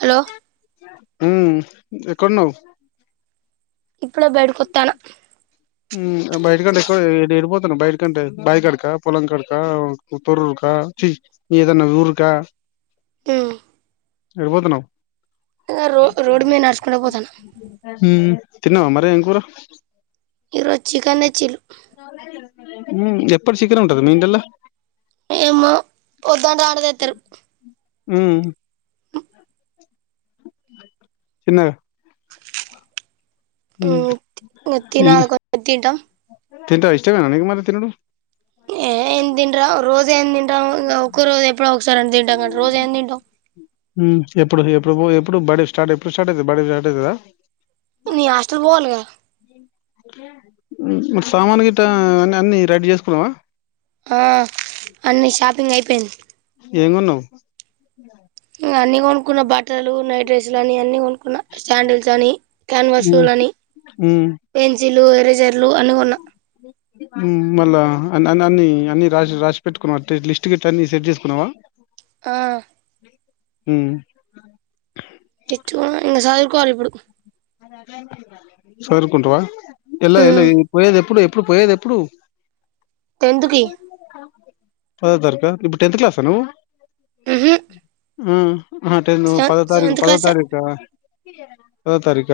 Hello ఉం ఎక్కడ ఉన్నావు ఇప్పుడే బయటకు వత్తన్న ఉం బయట కంటే ఎక్క ఎడిపోతాను బయట కంటే బాయి కాడిక పొలం కాడిక తొర్రూరు కా చి ఏదన్నా ఊరుకా అ ఎటుపోతున్నవ్ రోడ్డు మీద నడుచుకుంట పోతాన ఉం తిన్నవా మరి ఎంకూర ఈ రోజు చికెన్ తెచ్చిర్రు ఉం ఎప్పుడు చికెన్ ఉంటద మీ ఇంట్లల్ల ఏమో వద్దంటే ఆడతెత్తారు ఉ తిన్నారా ఉ ఉమ్ తినాలే కొద్దిగా తింటం తింటావా ఇష్టమేనా మరి తినుడు ఏ ఎమ్ తింటావ్ రోజు రోజ ఏం తింటాం ఒక రోజు ఎప్పుడో ఒకసారి తింటాం కానీ రోజు ఏం తింటాం ఎప్పుడు ఎప్పుడు ఎప్పుడు బడీ స్టార్ట్ ఎప్పుడు స్టార్ట్ అవుతుంది బడీ స్టార్ట్ అవుతుందా నీను హస్టల్ పోవాలి కదా మరి సామాను గిట్ట అ అన్ని రెడీ చేసుకున్నావా ఆ అన్నీ షాపింగ్ అయిపోయింది ఏం కొన్నావ్ అన్ని కొనుక్కున్నాను బట్టలు నైటీలు డ్రెస్లు అని అన్ని కొనుకున్న శాండిల్స్ అని ఉమ్ క్యాన్వర్షలు అని ఉమ్ పెన్సిల్ ఎరేజర్లు అన్ని కొన్నా ఉ హు ఉ మళ్ళా అ అ అన్ని అన్ని రాసి రాసి పెట్టుకున్నావా లిస్ట్ కట్ట అన్ని సెట్ చేసుకున్నావా ఆ ఉ సదురుకోవాలి ఇప్పుడు సదరుకుంటావా ఇలా ఉమ్ ఇ పోయేది ఎప్పుడు ఇప్పుడు పోయేది ఎప్పుడు టెన్త్ కి పదవ తరగతి ఇప్పుడు టెన్త్ క్లాస్ నువ్వు ఉహు ఆ ఆటె సెవెన్ పదో తారీఖ సెవెంత్ పదో క్లాస్ తారీఖ పదో తారీఖ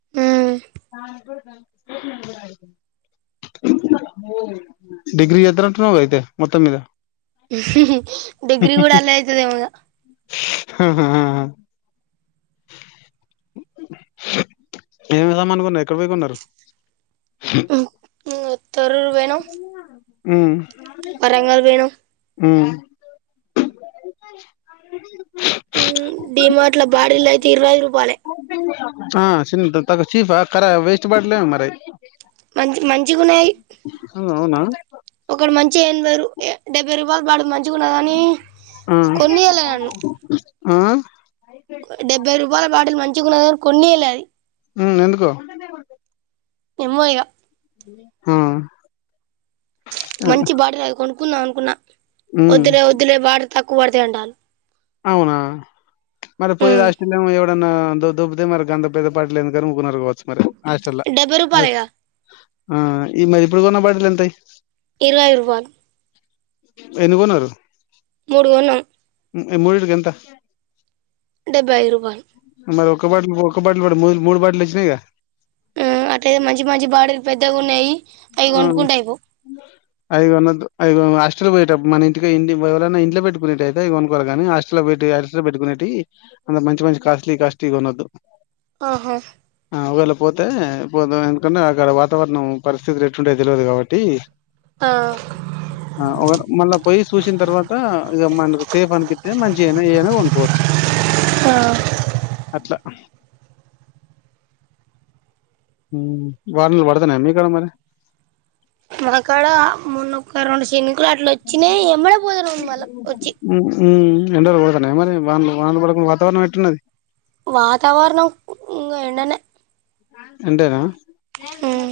ఏ దానికి కూడా కలుపుకొని పోవాలి ఉ డిగ్రీ చేస్తున్నట్టున్నావ్ అయితే మొత్తం మీద డిగ్రి కూడా అలా అయితది ఇగ హ హ ఏం సామాను కొన్నారు ఎక్కడికి పోయి కొన్నారు తోరూరు పోయినం ఉ వరంగల్ పోయినం ముచ్చట వాయిస్ డీమార్ట్ బాటిల్ అయితే ఇరవై ఐదు రూపాయలే ఆ చిన్నది చీపా వేస్ట్ బాటిల మరి మంచి మంచిగున్నాయి ఉ అవునా ఒక మంచి ఎనభై డెబ్బై రూపాయలు బడు మంచి తెచ్చుకున్న కన్ని ఆ కొనియ్యలే ఆ డెబ్బై రూపాయల బాటిలు మంచిగున్న గాని కొనియ్యలే ఉ ఎందుకో ఏమో ఇగ ఉ మంచి బాటిల్ అది కొనుక్కుందాం అనుకున్నా ఉమ్ వద్దులే వద్దులే తక్కువ పడితే అంటారు అవునా మరి పోయేది ఆస్ట్రేలియా ఎవరన్నా కొ దొబ్బితే మరి గంత పెద్ద పాటలు ఎందుకని ఉకున్నారు కావచ్చు మరి హాస్టల్ల డెబ్బై రూపాయలేగా ఆ ఈ మరి ఇప్పుడు కొన్న బాటలు ఎంతయి ఇరయై రూపాలు ఇప్పుడు ఎన్ని కొన్నారు మూడు కొన్నాం నేను మూడింటికి వెళ్తా డెబ్బైఐదు రూపాలు ఒక బాటిలు ఒక బాటిలు కూడా మూడు మూడు బాటిలు వచ్చినాయిగా ఆ అట్లయితే మంచి మంచి బాటిల్లు పెద్దగున్నాయి ఆ అయి కోనద్దు ఇ హాస్టల పోయేటప్ మన ఇంటికి ఇంటి ఎవరన్నా ఇంట్లో పెట్టుకునేటుయితే ఇవి కొనుక్కవాల గానీ హాస్టల్లో పెట్టి హాస్టల్ పెట్టుకునేటు టి మంచి మంచి కాస్ట్లీ కాస్ట్లీ కొనొద్దు ఆహా ఆ ఒకవేళ పోతే పో ఎందుకంటే అక్కడ వాతావరణం పరిస్థితులు ఎట్టుంటాయో తెలియదు కాబట్టి ఆ ఆ ఒక మళ్ళా పొయి చూసిన తర్వాత ఇక మనకి సేఫ్ అనిపిస్తే మంచిఅయినా ఏఅయినా కొనుకోవచ్చు ఆ అట్లా ఉమ్ వనలు వడుతున్నాయా మీ కడ మరి మకాడ మొన్న ఒక్క రౌండ్ శిను కులాట్ లో వచ్చినే ఎంబడే పోతనం మళ్ళ వచ్చి హ్మ్. హ్మ్. ఎండలు కొడుతున్నాయా మరి వానలు వానలు పడకు వాతావరణం ఎట్టున్నది వాతావరణం ఇంగ ఎండనే అంటేనా ఉమ్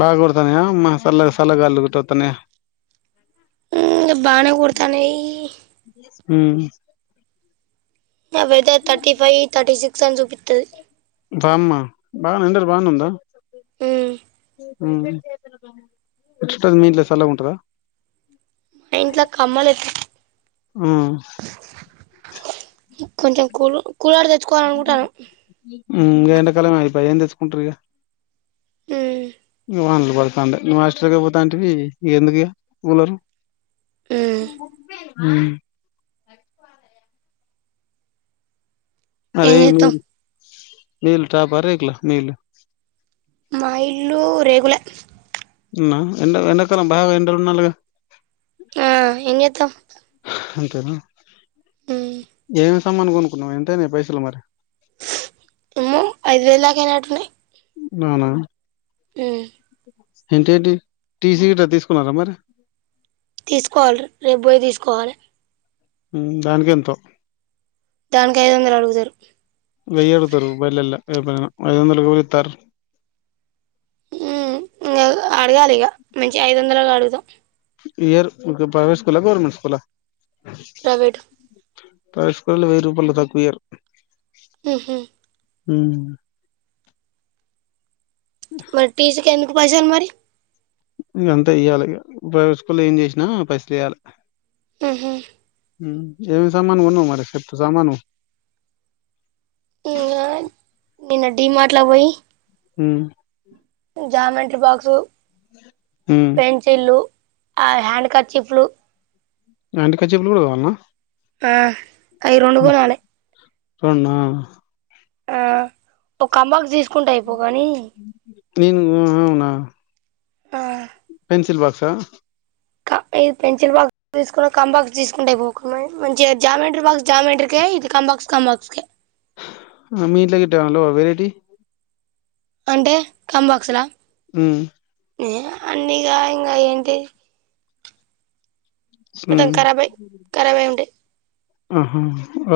బాగా కొడుతనయ మా సల్ల సల్లగాలులు గిట్ట ఒత్తనయ ఉమ్ ఇగ బాగానే కొడతానై ఉమ్ అవైతే తర్టీ ఫైవ్ తర్టీ సిక్స్ అని చూపిస్తాది బామ్మా బాగనే ఎండాలు బాగానే ఉందా ఉమ్ ఉమ్ [inaudible] మీ ఇంట్లో సల్లగా ఉంటందా మా ఇంట్లో కమ్మలు ఎత్తికి ఆ కొంచెం కూల్ కూలర్ తెచ్చుకోవాలనుకుంటానం ఉమ్ ఇగ ఎడాకాలమే అయిపోయే ఏం తెచ్చుకుంటారు ఇగ ఉమ్ వనాలే పడుతండై నువ్వు హాస్టల్కే పోతాంటివి ఇగ ఎందుకు ఇగ కూలరు ఉమ్ ఉమ్ అరే ఏం నువ్వు చేత్తాం మీ ఇల్లు టపా రేకులా మీ ఇల్లు మా ఇల్లు రేకులే నా ఎండ ఎండకాలం బాగా ఎండలు ఉండాలే కదా ఆ ఏం చెత్తం అంతేనా, ఏమేమి సామాను కొనుకున్నావు ఎంతనాయి పైసలు మరి ఉ ఐదు వెలు దాకా అయినట్టునయి అవున ఉ ఇంకేంటి టీసీ గిట్ట తీసుకున్నారా మరి తీసుకోవాలే రేపు పోయి తీసుకోవాలే ఉమ్ దానికేంతో దానికి ఐదు వందలు అడుగుతారు వేయి అడుగుతారు [unintelligible] ఐదు వందలకి ఎవరు ఇత్తరూ ఉ అడగాలి ఇగ మంచి ఐదు వందలు అడుగుదాం ఇయరు ప్రైవేట్ స్కూల్ ఆ గవర్నమెంట్ స్కూల్ ఆ ప్రైవేట్ ప్రైవేట్ స్కూల్లో వెయ్యి రూపాయలు తక్కువ ఇయ్యారు ఉహు ఊ మరి టీచర్ కు ఎందుకు పైసలు మరి ఇగ అంతే ఇయ్యాలి ఇగ ప్రైవేట్ స్కూల్ లో ఏం చేసినా పైసలు ఇయ్యాలి ఉహు ఊ ఏవి సామాను కొన్నావ్ మరి ఎప్త్ సామాను ఇంగా నిన్న డీ మార్ట్ లోకి పోయి ఉ జామెంట్రీ బాక్సు ఉమ్ పెన్సిల్లు ఆ హ్యాండ్ కర్చిప్లు హ్యాండ్ ఖర్చప్ లు కూడా కొన్నావా ఆ అవి రెండు కొనాలే రెండా ఆ ఒక కాంబాక్స్ తీసుకుంటే అయిపోవు గానీ నేను అవునా ఆ పేన్సిల్ బాక్సా క ఇది పెన్సిల్ బాక్స్ తీసుకున్న కంబాక్స్ తీసుకుంటే మంచిగా జామెంట్రీ బాక్స్ జామేంట్రీ కే ఇది కంబాక్ బాక్స్ కాంబాక్స్ కే మీ ఇంట్లో గిట్ల ఉండవా వేరేటివి అంటే కంబాక్స్ ల ఉ ఏ అన్నీ ఇగ ఇంగ ఏంటివి మొత్తం హ్మ్ ఖరాబయి ఖరాబయి ఉంటాయి ఆహా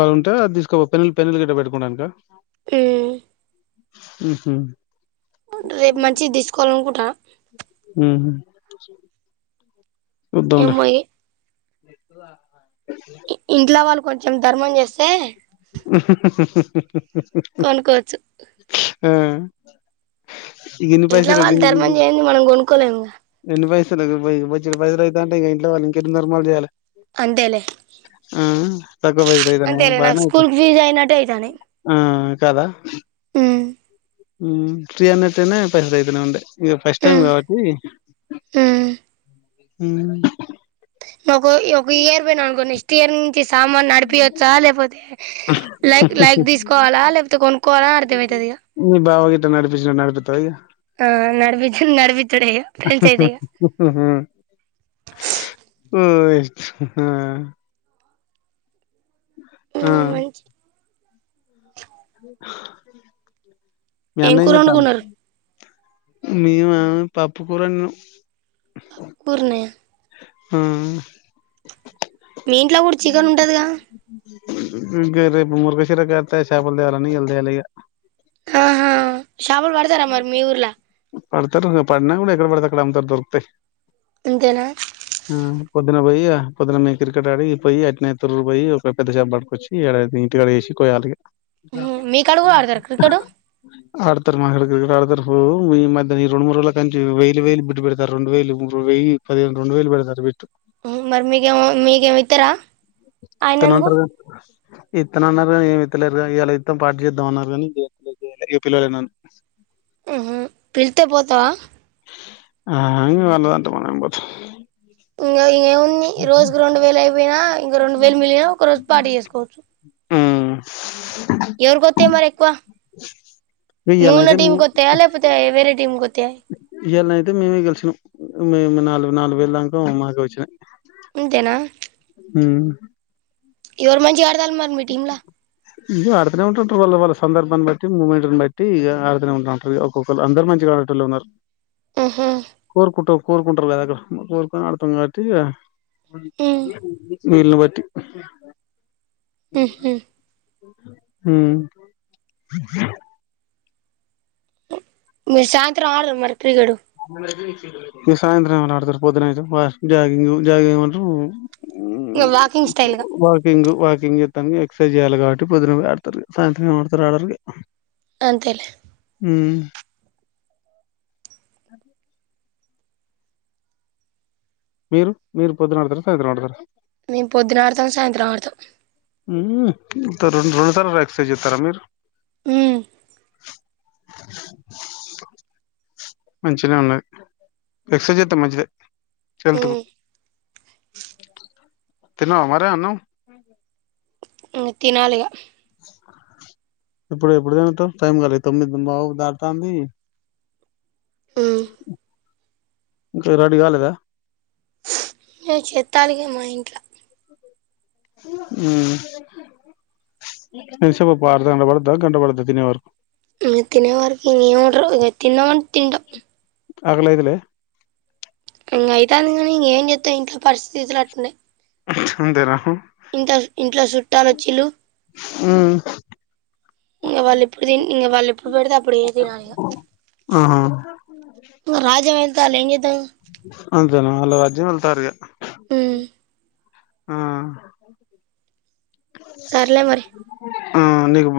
అది ఉంటే అది తీసుకో పెన్నులు పెన్నులు గిట్ట పెట్టుకోవడానికా ఉ ఉహు రేపు మంచిది తీసుకోవాలనుకుంటున్నా ఉ [inaudible] చుద్దాం ఉండు ఏమో ఇంట్లో వాళ్ళు కొంచెం ధర్మం చేస్తే కొనుక్కోవచ్చు ఆ గెన్ని ఇంట్లో పైసలు [unintelligible] వాళ్ళు ధర్మం చేయంది మనం కొనుక్కోలేము గెన్ని పైసా [unintelligible] ఇంట్లో వాళ్ళు ఇంకా ఎన్ని దార్మాలు చేయాలే అంతేలే ఆ తక్కువ పైసలు అయితన్నాయ అంతేలే నాకు బానే స్కూల్ అయితాయి ఫీజు అయినట్టే అయితానయి ఆ కదా ఉ త్రీ హండ్రెడ్ తోనే పైస అయితనే ఉండే ఇక ఫస్ట్ టైమ్ కాబట్టి ఊ ఒక ఇ ఒక ఇయర్ పోయినా అనుకో నెక్స్ట్ ఇయర్ నుంచి సామాను నడిపియొచ్చా లేకపోతే లైక్ లైక్ తీసుకోవాలా లేకపోతే కొనుక్కోవాలా అర్థమయితది ఇగ మీ బావ గిట్ట నడిపించినట్టు నడిపిత్తవా ఇగ ఆ నడిపిచ్చుడు నడివిచ్చుడే [inaudible] మ్ ఆ ఆ మంచి [inaudible] ఏం కూరొండుకున్నారు మీమ పప్పు కూర వండినం పూర్ణ ఆ మీ ఇంట్ల కూడా చికెన్ ఉంటదిగా ఇగ రేపు ముర్గాసిరా కర్త్ చపల్ తేవాలాని ఇయ్యాల తేలే ఇగ ఆహా షాపలు పడుతారా మరి మీ ఊర్లా పడుతారు పడినా కూడా ఎక్కడ పడితే అక్కడ అమ్ముతారు దొరుకుతాయి అంతేనా దున పోయి పోద్దున మేకిర్ కాడ ఆడిగి పోయి అట్నే తొర్రురు పోయి ఒక పెద్దషప పట్టుకొచ్చిన ఇగ ఆడ ఇంటి కాడేసి ాలిగా మ్ హు మీకా కూడా ఆడుతారు క్రికెట్ తరు మా కాడ క్రికెట్ ఆడుతారు ఈ మధ్య ఈ రెండు ముడు రోజుల కంచి వేలు వేలు బిట్టు పెడుతాళ్ళు రెండు వేలు వెయ్యి పది వేలు రెండు వేలు పెడుతాళ్లు బిట్టు మ్ మరి మీకేమొ మీకేం ఇతర తనంటరు గన్ ఇత్తనన్నారు కానీ ఎం ఇత్తలేరునీ గ ఇయలా ఇత్తం పార్టి చేద్దామన్నారు కానీ దెం లే ఇగ పిల్లలేనన్ ఆహ పిళ్తే పోతావా ఆ ఇగ వళ్ళదాంటే మనమేం పోతాం ఇంగ ఇంగేమ్ న్ని రోజుకి రెండు వేలు అయిపోయినా ఇంక రెండు వేలు మిలిన ఒక రోజు పార్టి చేసుకోవచ్చు ఉమ్ ఎవరికోతాయి మరి ఎక్కువ నువ్ ఉన్న ఇయ్యాలనైతే టీీమ్ గొత్తాయ లేపోతే వేరే టీమ్ కోత్ ఎయ్యళనైతే మేమే గెలిసినాం మేము నాలుగు నాలుగు వెయిల దాన్క మాకే వచ్చినాయి అంతేనా హ్మ్. ఎవరు మంచిగ ఆడుతాళ్ళు మరి మీ టీంలా ఇగ అడుతనే ఉంటాం టువెల్ వాళ్ళ సందర్భాన్ని బట్టి మూమెంట్ని బట్టి ఇగ అడుతనే ఉంటంట్రూ ఒక్కొక్కరు అందరు మంచిగా అడ్ టోళ్ళే ఉన్నారు కోరుకుంటా కోరుకుంటారు కదా అక్కడ కోరుకోని ఆడుతాం కాబట్టి ఇగ మ్ వీలును బట్టి మ్ మీరు సాయంత్రం ఆడరా మరి క్రికెట్ ఇగ సాయంత్రం ఎవలు ఆడుతారు పొద్దునయితే వ జాగింగ్ జగింగ్ అంటు ఇగ వాకింగ్ స్టైల్గ వాకింగ్ చేస్తానికి ఎక్సర్సైజ్ చేయాలి కాబట్టి పొద్దున కుడా ఆడుతారు సాయంత్రం ఎం ఆడుతారు ఆడారిగ అంతేలే మ్ అది [inaudible] మీరు మీరు పొద్దున ఆడతారా సాయత్రం ఆడతారా మేము పొద్దున ఆడతాం సాయంత్రం ఆడతాం ఉం రెండు రోజుల తరువాతఎక్సర్సైజ్ చెతారా మీరు ఉం మంచినే ఉన్నది ఎక్సర్సైజ్ చేస్తే మంచిదే హెల్త్కు ఉమ్ తిన్నావా మరి అన్నం ఉం తినాలిగా ఇప్పుడు ఎప్పుడు తింటావ్ టైం కాలే తొమ్మిదిం పావ్ దాటతాంది ఉం ఇంకా రెడీ కాలేదా ఏ చెత్తాలి ఇగ మా ఇంట్ల ఉం ఎంత సేపు అబ్బ అర్ధ గంట బడద్దా గంట బడ ద్దా తినే వరకు మ తిన వరకు తన్న తంట [unintelligible] ఆకలి అయిత లే ఇంగ అయితాంది కానీ ఇంక ఏం చెత్తావ్ ఇంట్లో పరిస్థితితులు అట్టున్నయి అంతేనా ఇంట ఇంట్లో చుట్టాలు వచ్చిల్లు మ్మ్ ఇంగ వాళ్ళు ఎప్పుడు తి ఇగ వాళ్ళు ఎప్పుడు పెడితే అప్పుడే తినాలిగా ఆహా రాజమంతాల ఎంగతా [unintelligible] జనాలు అజ్యం వెళ్తారు ఇగా ఉం ఆ సర్లే మరి ఆ నీకు